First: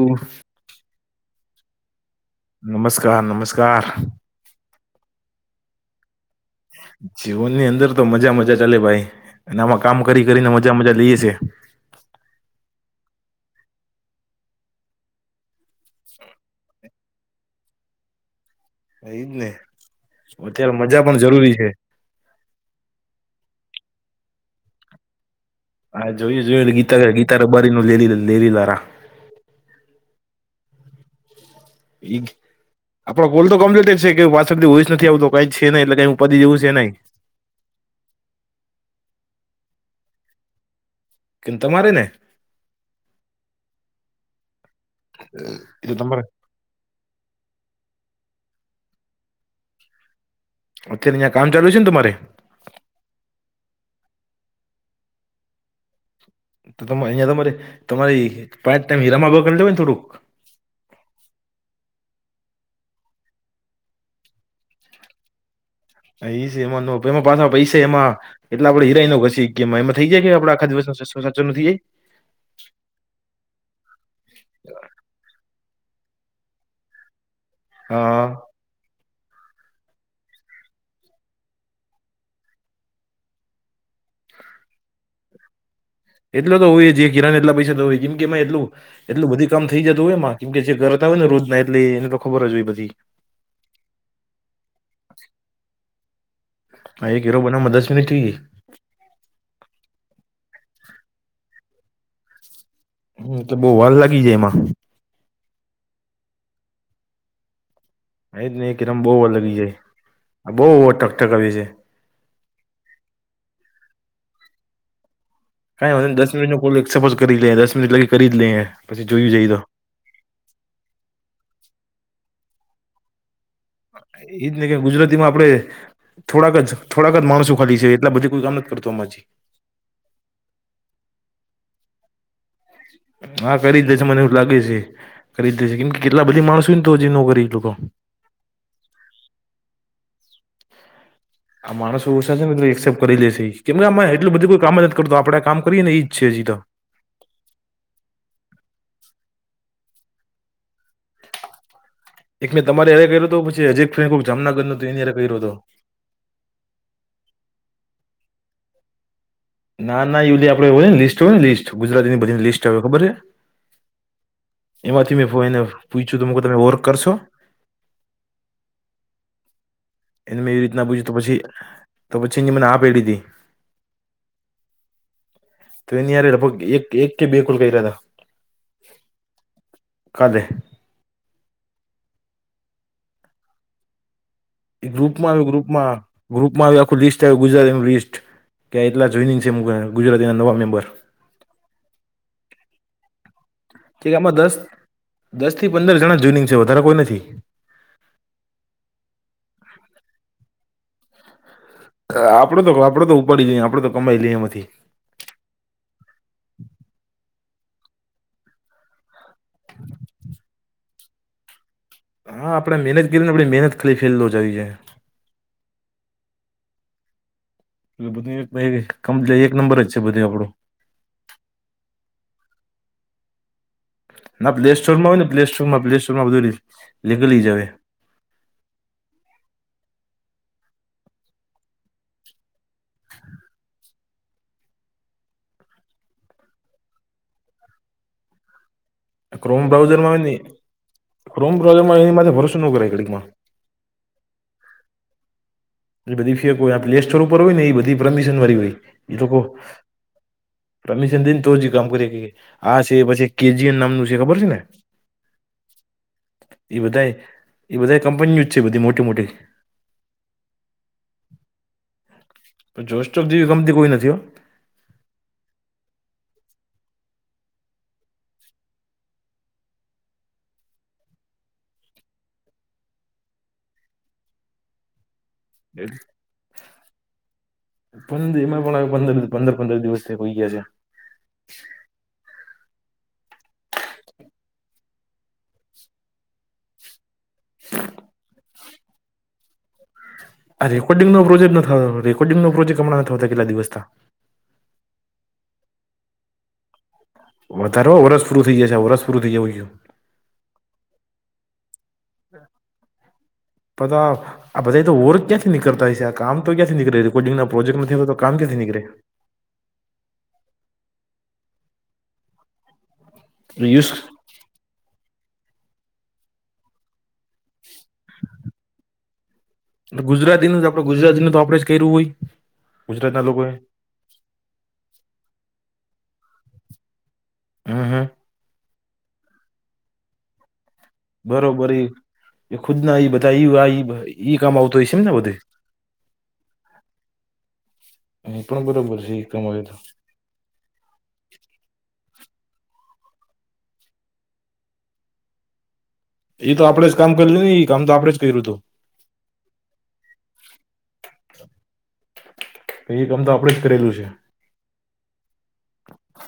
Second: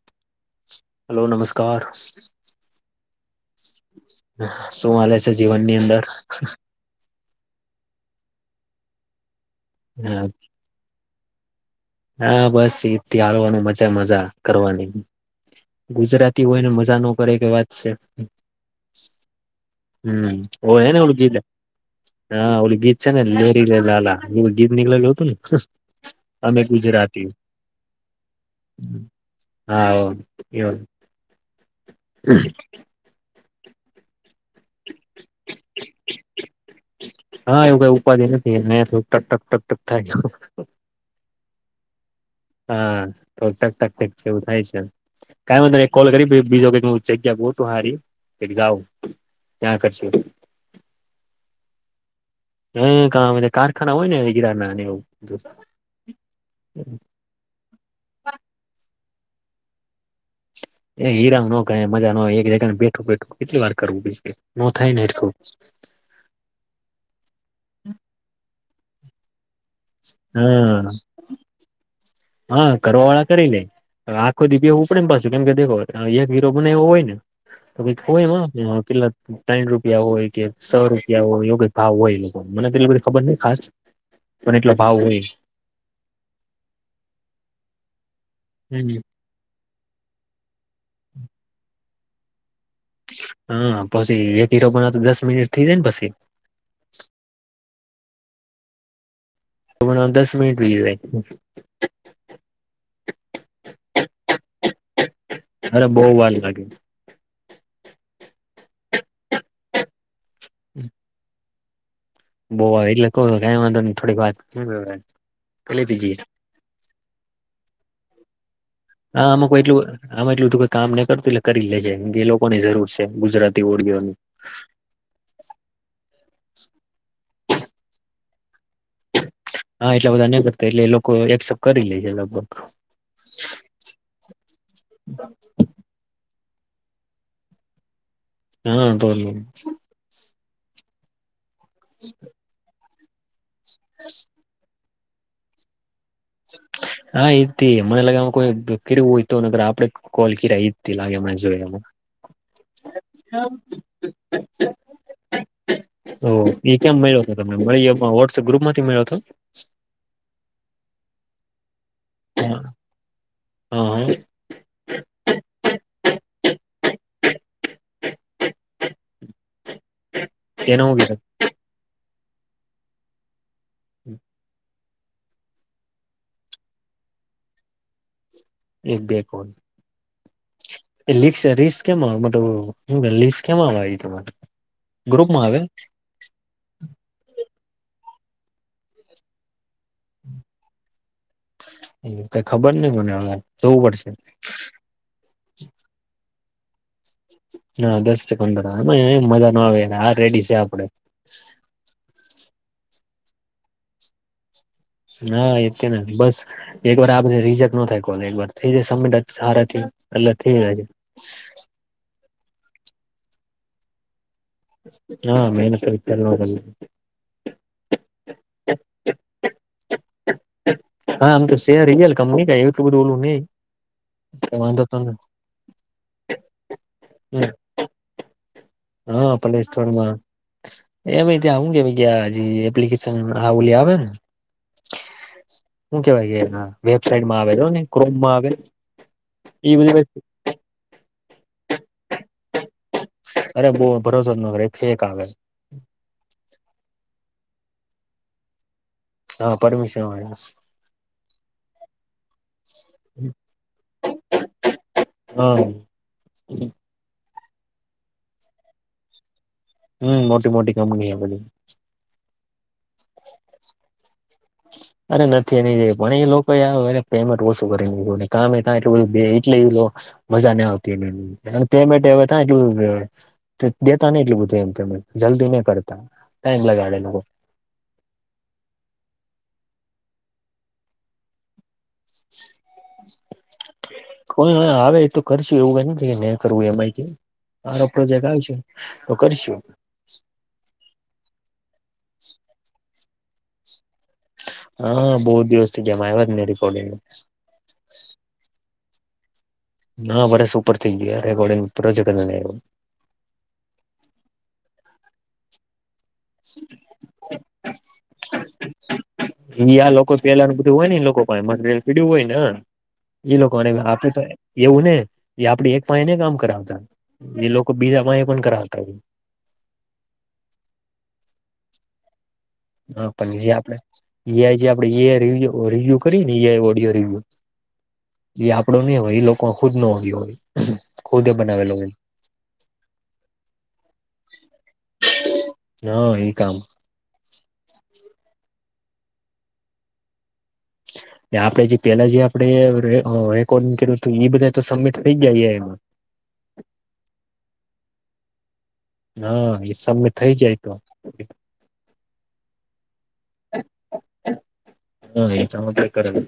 ઉફ્ફ hello નમસ્કાર નમસ્કાર નમસ્કાર શું હાલે છે જીવનની અંદર જીવનની અંદર તો મજા મજા ચાલે ભાઈ અને આમાં કામ હા કરી કરીને મજા મજા લઈએ છે હા બસ એ થી હાલવાનું મજા મજા કરવાની ગુજરાતી હોય ને મજા ન કરે કે વાત છે એજ ને હમ અત્યારે ઓ હેને મજા ઓલું પણ ગીત જરૂરી છે હા ઓલું ગીત છે ને લહેરીલા લાલા ગીત નીકળેલું હતું ને હા જોયું અમે જોયું ગીતા ગુજરાતી ગીતા રબારી નું લહેરીલા લાલા હા હ એવ આપણો કોલ તો કમ્પ્લીટ છે કે પાછળથી વોઇસ નથી આવતો કઈ છે એટલે કઈ પદી એવું છે નહીં હા એવું કઈ ઉપાધિ નથી ને તો ટક ટક ટક ટક થાય કે તમારે ને હા તો ટક ટક ટક છે એવું થાય છે કઈ વાંધો નહી એ એક કોલ તમારે કરી બીજો ક હું જગ્યા બહુ તું હારી એક જઉ ત્યાં કરશું અત્યારે અહીં કામ ચાલુ છે ને તમારે હમમ ગણા બધા કારખાના હોય ને ગિરના એવું [unintelligible] તો ત અહિયાં તમારે તમારી પાંચ ટાઈમ હીરામાં બ કરીને લેય ને થોડુંક એ હીરામ નો મજા નય એક જગ ને બેઠું બેઠું કેટલી વાર કરવું બી ન થાય હરખું એ છે એમાં ન એમાં પાછા પૈસા એમાં એટલે આપણે હીરાય ન ઘસી કે ગમાં એમાં થઈ જાય કે આપણા આખા હા દિવસનો કશું સાચો નથી જાય એ હા કરવા વાળા કરી લે આખો દી બેવું પડે પાછું કેમ દેખો એક હીરો બન્યું હોય ને તો કોઈ હા દેખો કિલત ત્રણ રૂપિયા હોય કે સો રૂપિયા હોય એવો કઈ ભાવ હોય એ લોકો મને એટલી બધી ખબર ન ખાસ પણ એટલો ભાવ હોય એટલો તો હોય જે કિરાણને એટલા પૈસા તો હોય કેમ કે એટું હમ એટલું બધું કામ થઈ જતું હોય એમાં કેમ કે જે ઘરતા હોય ને રોજ ના એટલે એને તો ખબર જ હોય પછી હા પછી વેટી રબર ના દસ મિનિટ થઈ જાય ને પછી હા એક હીરો બનાવમાં દસ મિનટ થઈ જાય તો દસ મિટ ગય. હમ તો બઉુ વાર લાગી જાય એમાં- - અરે બહુ વાર લાગ. એ જ ને એક એકદમ બહુ ઓ લગી જાય આ બહ ઓ ટકટક આવી છે. બોવા એટલે ક ક વાંધ ને થોડીક વાત- - કને દસ મિટ નોલક્સપો કરી લે દસ મિનિટ લી કરી જ લઈએ. પછી જોયું હામ જાય તો કોઈટું- - આમાં એટલું બધું કોઈ કામ નહી કરતું એટલે કરી લેજે એ લોકોની જરૂર છે ગુજરાતી ઓળીઓની- - એજ નહી કે ગુજરાતી માં આપણે થોડાક જ થોડાક જ માણસો ખાલી છે એટલા બધા કોઈ કામ નથી જ કરતો અમાજી- - હા એટલા બધા નને કરતા એટલે લોકો એસેપ કરી લે છે લગભગ- - હા કરી જ દેશે મને એવું લાગે છે કરી જ દે છે કેમ કે- - કેટલા બધી માણસય ને તો હજી નોકરી લોકો- - હા બો- - આ માણસો ઓછા છે ને એ એક્સેપ્ટ કરી લેશે કેમ કેમાં એટલે બધું કોઈ કામ જ કરતો આપડે કામ કરીએને એ- - અચ્છા જી તો. હા એ મને લાગેમાં કોઈ કેવું હોય તો આપડે- - કોલકી રહી જ લાગે મને જોઈ એમાં- - એક મેં તમારે અય્યારે કર્યો હતો પછી હજીક ફ જામનગર નું તો એય કર્યો હતો. ઓ એ ક્યામ મળ્યો હતો તમે મળી વોટ્સઅપ ગ્રુપ માંથી મે્યો હતો. ના ના યુલી આપડે હોય ને લિસ્ટ હોય ને લિસ્ટ ગુજરાતીની બધીની હા લિસ્ટ આવે ખબર છે. હા એમાંથી મેં એને પૂછ્યું ત મ કે તમે વર્ક કરશો? - - [unintelligible] એને મેં એવી રીતના પૂછ્યું તો પછી તો પછી એ મને આ પેડીધી- - હમ- - તો એ ની લગભગ એક કે બે કોલ કહી રહીયા હતા. એક બે કોલ- - કદહે- - એ લી રીસ કેમાં મ શ લીસ કેમાં આવે તમારે- - એ ગ્રુપમાં આવે ગ્રુપમાં- - ગ્રુપમાં આખું લિસ્ટ આવ ગુજરાત એમ લિસ્ટ કે એટલા જોઈનિંગ છે ગુજરાત એના નવા મેમ્બર- - એ કઈ ખબર નહી મને હવે- - આમાં દસ દસ થી પંદર જણા જુનિંગ છે વધારે કોઈ નથી. ના દસ પંદરમાં મજા ના આવે આ રેડી છે આપડે- - આપડે તો આપડે તો ઉપાડી લઈએ આપડે તો કમાઈ લઈએમાંથી- - ના એતે ના બસ- - એક વાર આને રીઝક ન થાય કો એકર થઈ જ સ સાર એટ થઈ- - હા આપણેે મહેનત કરીએ ને આપે મહેનત ખાલી ફેલ જઈ છે. હા મેૈનત વિત્યારે નો- - એ બધું એક એક નંબર જ છે બધું આપડો- - હા આમ તો શેર રયલ કમ ક એવું બધું ઓલું નહી- - ના પ્લે સ્ટોર માં હોય ને પ્લે સ્ટોરમાં પ્લે સ્ટોર માં બધું લીકડી લઈ નઈ. જવે- - હા પલેેશ થડમા- - એમે ત્યાં આવું કે ગ એપ્લિકેશન આવલી આવે ને- - શું કેવાય કે વેબસાાઈટમાં આવેલોને ક્રોમમાં આવે- - ક્રોમ બ્રાઉઝર માંથી ક્રોમ બ્રાઉઝર માં એની ભરોસો ન ગણીડીકમાં- - અરે બહ ભરોસો જ નગર ફેક આવે- - એ બધી ફેર હોય આ પ્લે સ્ટોર ઉપર હોય ને એ બધી પરમિશન વાળી હોય- - હા પરમિશન હોય- - પરમિશન દઈને તો જ કામ કરી આ છે પછી કેજીન નામનું છે ખબર છે ને. હા. એ બધા એ બધા કંપની જ છે, બધી મોટી મોટી. હમ મોટી મોટી કંપની હ બધી. જોસ્ટફ જેવી કંપની કોઈ નથી હો. અરે નથી એની પણ એ લોકો આવેને પેમેન્ટ ઓછું કરી મુયકુ ને કમેકા એટલુ. મજા ન આવતી એ તે હવે થાય કેવુ. દેતા નહી એટું બધું એમ પેમેન્ટ જલ્દી નહી કરતા ટાઈમ લગાડે લોકો. પંદર એમાં પણ પંદર પંદર પંદર દિવસ હોઈ ગયા છે, [inaudible] કોઈ આવે તો કરશું એવું ક કે ન કરવું એમાંય કે. હ રપડોજેક આવ છે, તો કરીશું. આ રેકોર્ડિંગો પ્રોજેક્ટતો રેકોર્ડિંગો પ્રોજેક હમણાં થતા કેટલા દિવસથા. હા બહુ દિવસ થી જેમ આવ્યા મે રેકોડીન. વધારે વર્ષપૂરું થઈ જશે વરસપરું થઈ જવું. હા ભરે સુપર થઈ ગયા રેકોર્ડિંગજ. પધ આ બધા એ તો ઓર ક્યાંથી નીકળતા હોય છે. કામ તો ક્યાં નીકળે રેકોર્ડીંગ પ્રોજેક્ટ નથીતો તો કામ કિયાયાંથી નીકળે. અયા લોકો પેલા નનું બધું હોય ને લોકો મટરિયલ પીડ્યું હોય ને એ લોકોને યુસ આપે તો એવું ને જે આપડે એક પાયાને કામ કરાવતા એ લોકો બીજા પાય પણ કરાવતા ગુજરાતી ન આપડ ગુજરાતી ન તો આપડ જ કર્યું હોય હા ગુજરાતના પણ જે લોકોએ આપણેે આઈ જે આપે રિવ્યુ કરી નેઆ ઓડિયો રિવ્યુ હ હ. એ આપડો નહ હોય એ લોકો ખુદ નો આવ્યો હોય ખુદે બરોબર બનાવેલો હોય એ ખુદ ના એ બધા ઈ- ઇ-ઇ કામો આવતો હોય છે, ન બધે હા એ કામ એ પણ બરોબર છે, એક કમય તો આપડે જે પેલા જે આપડે રે રેકોર્ડ કરિયું એ બધા તો સબમિટ થઈ ગયા એ. એ તો આપડે જ કામ કરલ ને એ કામ તો આપડે જ કર્યું હતું. હા એ સમીટ થઈ ગયા તો તો એ કામ તો આપડે જ કરેલું છે. હા એમાં કરેલુ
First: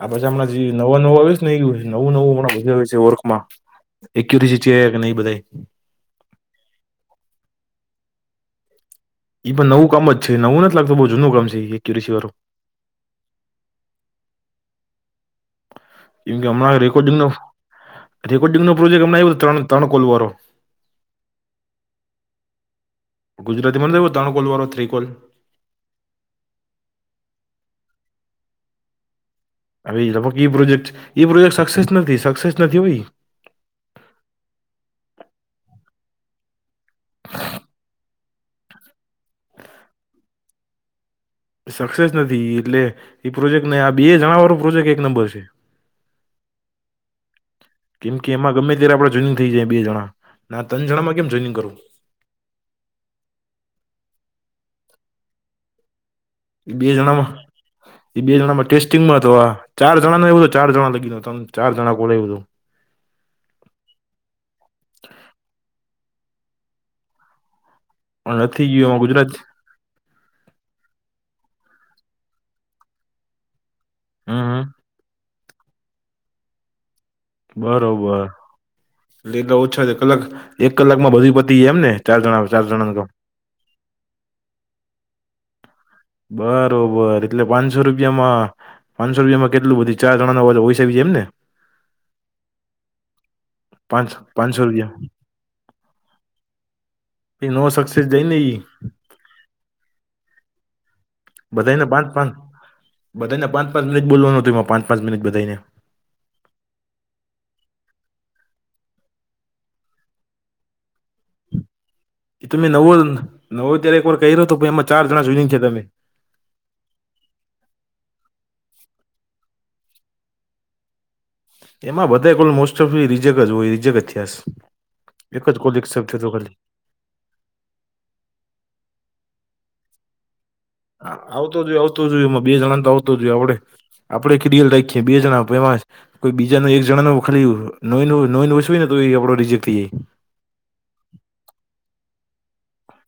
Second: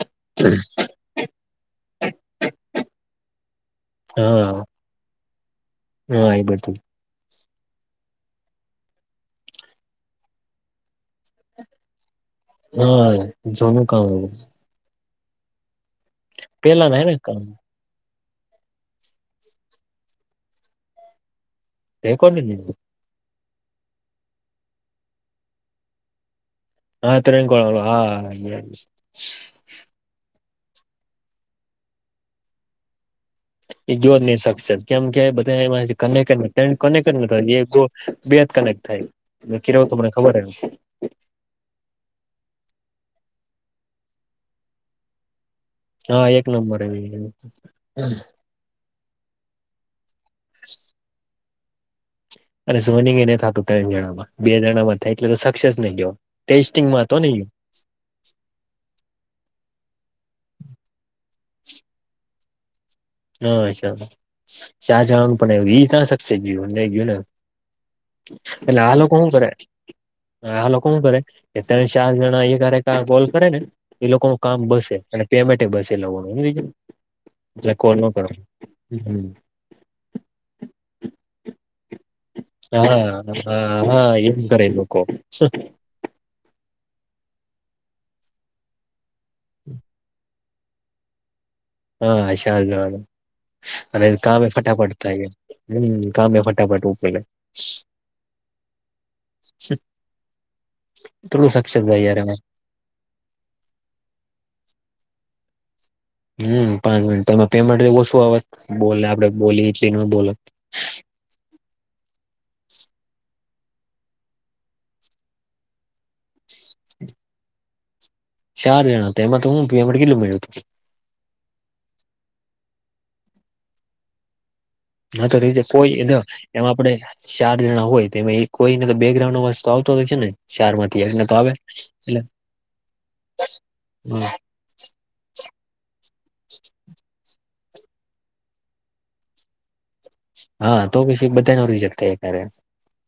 આ પછી હમણાં જે નવા નવું આવ્યું છે, ને એું નવું નવું હમં બધા આવે છે, ઓરખ માં હા એક્યુરીસીચ કે નહી બધા હા એ બધુ એ પણ નવું કામ જ છે, નવું નથી લાગતું બઉુ જૂનું કામ છે, એક્યુસી વાળું હા જોનું કામ આવું કેમ કે હમણાં પેલા ના એને રેકોર્ડિંગ ન કામ રેકોર્ડિંગ નો પ્રોજેક્ટ અમ આવ્યો ત્રણ-ત્રણ કોલવારો. [unintelligible] ગુજરાતીમાં નથી લો ધણકોલ વાો થ્રી કોલ આ ત્રણ કોડ આ યે હ લગગ પ્રોજેક્ટ પ્રોજેક્ટ સક્સેસ નથી સક્સેસ નથી સકસેસ નથી હોઇ એ જો જ નહી શકશે કેમ કે બધા એ ક કેને કજ કનેક જ બે જ કનેક્ટ થાય કેું મને ખબરજ છે. સક્સેસ નથી એટલે એ પ્રોજેક્ટ ને આ બે જણાવાળો પ્રોજેક્ટ એક નંબર છે. હા એક નંબર કેમ કે એમાં ગમે ત્યારે આપણે જોઈનિંગ થઈ જાય બે જણા ના ત્રણ જણામાં કેમ જોઈનિગ કરવું અને સોનીંગ એ ન થતું ત્રણ જણા માં બે જણા માં થાય એટલે તો સક્સેસ નહી ગયો બે ટેસ્ટિંગમાં હતો ને જણામાં ઈ. એ બે જણા માં ટેસ્ટિંગમાં હતો આ ચાર જણા ન એવ ચાર જણા લાગી ત ચાર જણા કોલે હતું હા્છા ચાચા અંગ પણ એ ત શકશે ગું ન ગયું ને પણ નથી એટલે ગયું આ એમાં લોકો હુ ગુજરાત કરે એ હા લોકો હું કરે, કે તણ ચાર જણા એક હારે કોલ કરે ને એ લોકો નું કામ હમ બસે અને પેમેન્ટ બસે લોકોનું બીજું. હમ બરોબર એટલે ઓછા છે કલાક એક કલાક માં બધી પતી જા એમ ને. ચાર જણા ચાર જણાનું કામ હા, હા, હા, એમ કરે લોકો. બરોબર એટલે પાંચસો રૂપિયામાં પાંચસો રૂપિયામાં કેટલું બધી ચાર જણા હોય છે એમ ને હા આશા [unintelligible] અને પાંચ કામે પાંચસો ફટાફટ રૂપિયા થાય હમ કામે ફટાફટ ઉપલે કઈ નહી [unintelligible] [inaudible] બધાઈને થાય પાંચ યાર પાંચ એમાં. બધાઈને પાંચ પાંચ મિનિટ બોલવા નો તું પાચ પાંચ મિનિટ બધાઈને. હમ પાંચ મિનિટ તો એમાં પેમેન્ટ ઓછું આવત બોલે આપડે બોલી એટલી ન બોલત એ તમે નવો નવો ત્યારે એક વાર કહી રહ્યો હતો પણ એમાં ચાર જણા જ જોઈનિંગ છે તમે. [inaudible] ચાર જણા તો એમાં તો હું કેટલું મળ્યું તેમાં બધાય કોલ મોસ્ટ ઓફલી રીજેકટ જ હોય રીજેકટ જ થયા શ. હા તો રીજેકટ કોઈ એના એમાં આપડે ચાર જણા હોય તેમા કોઈને તો બેકગ્રાઉન્ડ અવાજ આવતો હોય છે, ને ચાર માંથી હા એકને તો આવે આવતો જ હોય આવતો જ એટલે હોય એમાં, બે જણાને તો આવતો જ હોય આપડે હમ. આપડે [unintelligible] કે બે જણા [unintelligible] કોઈ બીજા ન એક જણા ન ખાલી નવે નવું નવે નવું છું હોય ને તો આપડો રીજેક્ટ થઈ જાય. હા તો પછી બધાય નો રીજેક થાય એ કારે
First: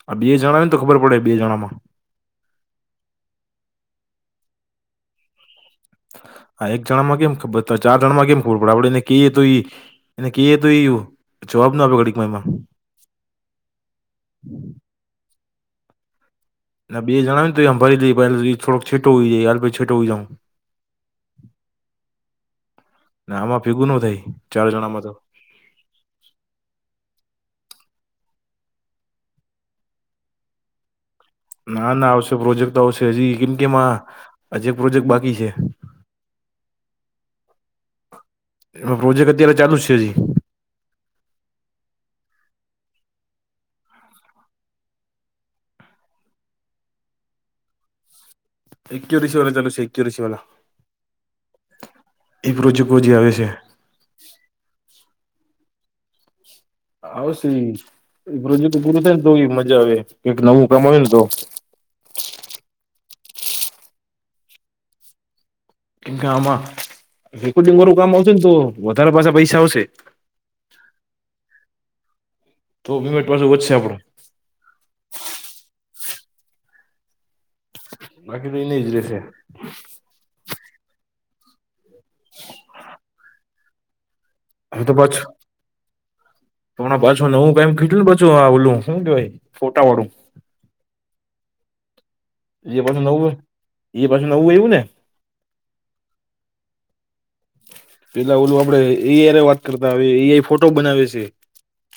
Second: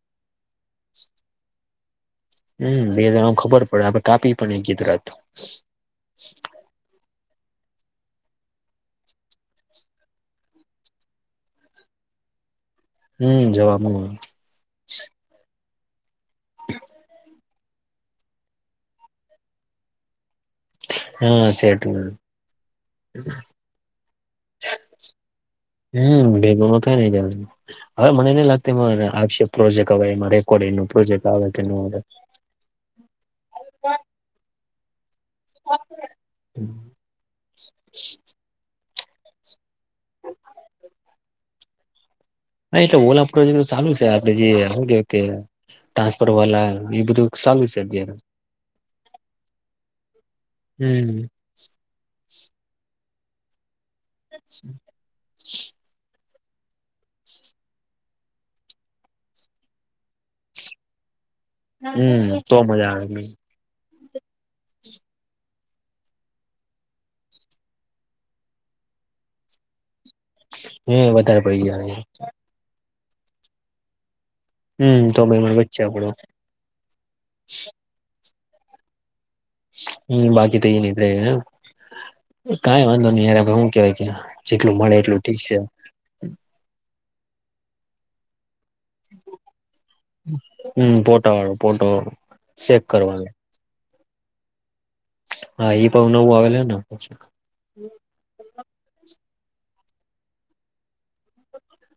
આ બે જણા ને તો ખબર પડે બે જણા માં. હમ બે દાળ ખબર પડે [inaudible] હ એક જણા માં કેમ ખબર ત ચાર જણા માં કેમ ખબર પડે આપડે એને કિયે તો ઈ એને કઇએ તો એવુ, જવાબ ના આપે ઘડીકમાં એમાં. હમ જવાવામાં. હમ. ના બે જણાવ હોય ને તોય અંભારી દઇએ પણ [unintelligible] છેટો હોઈય હ છેટો હોઈ જઉ. હા સેટ આમાં ભીગું ન થાય ચાર જણામાં તો હમ ભેગોનો થાય જાય હવે મનેની લાગતિ એમાં, આપશે પ્રોજેક્ટ હવે એમાં રેકોર્ડિંગ નુ પ્રોજેક્ટ. આવે કે ન ના આવે ના આવશે, પ્રોજેક્ટ તો આવશે હજી, કેમકે એમાં હજી એક પ્રોજેક્ટ બાક બી છે. એમાં પ્રોજેક્ટ અત્યારે ચાલુજ છે હજી? ના એ તો ઓલા પ્રોજેકટ તો ચાલુ છે આપડે જે શુ કેવાય કે ટાસપર વાલા, એ બધું સાલું છે અત્યારે. એક રષિ વાલા [unintelligible] હમ એક રોજે [unintelligible] આવે છે. [inaudible] આવશે ઇ, ઇ પ્રોજેક્ટ પૂરું થાય ને તો ઇ મજા આવે કઈક નવું કામ આવે ને તો. હમમમ... તો મજા આવે. કેમકે આમાં રેકોર્ડિંગ વારું કામ આવશે ન તો, વધારે પાછા પૈસા આવશે. હમ્મ, વધારે પડી ગયા હવે. તો [unintelligible] પાછો વધશે આપડો હમમમ [unintelligible] વચ્ચે આપણો. બાકી તો એનીજ રેશે. હમ્મ, બાકી તો એ નીકળે, કઈ વાંધો નહીય હું કેવાય કે્યા. જેટલું મળે એટલું ઠીક છે. હમણા પાછું નવું [inaudible] કેટલું પાછું ઓલું શું કેવાય ફોટા વાળું? હમ ફોટા વાળું ફોટા વાળું એ પાછું નવું એ પાછું નવું આયવુ ને? હા એ પણ નવું આવેલ [inaudible] પેલા ઓલું આપડે એય વાત કરતા ઈ એ ફોટો બનાવે છે.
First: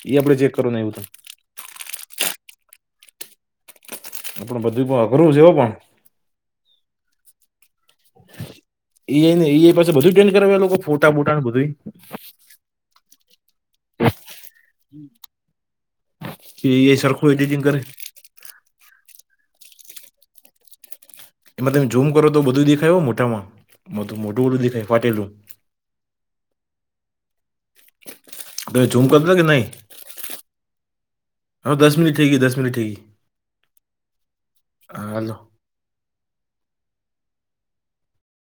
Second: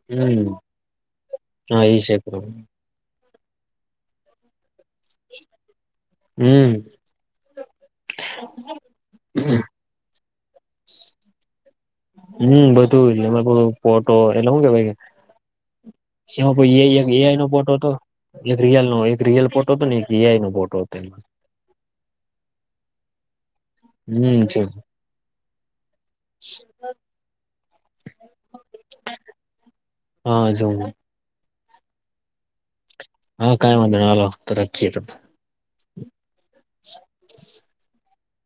ઈ આપડે હમ ચેક કરવાનું આયવુતું. હા સેક કર [inaudible] આપણે બધુંય બઉ અઘરું છે હો પણ. હમ્મ ઈ ને ઈ પાસે બધું ટ્રેન કરાવવાનું પણ [inaudible] ફોટા બોટાય બધું? હમ બધુંય [inaudible] ફોટો એટલે [inaudible] એમાં એઆઈ ઈ એ સરખું આઈ નો એડિટિંગ ફોટો કરે હતો? એક રિયલ નો એક રિયલ ફોટો હતો ને એક એ આઈ નો ફોટો હતો એનો. એમાં તમે ઝુમ કરો તો બધુંય દેખાય હો મોટામાં મોટું હમ બધું છે દેખાય ફાટેલું. [inaudible] [inaudible] ઝુમ કરતા કે નહી હા જો હ દસ મિનિટ થઇ ગય દસ મિનિટ થઇ ગય. હા કાઈ વાંધો નહીં હાલો તો રખીયે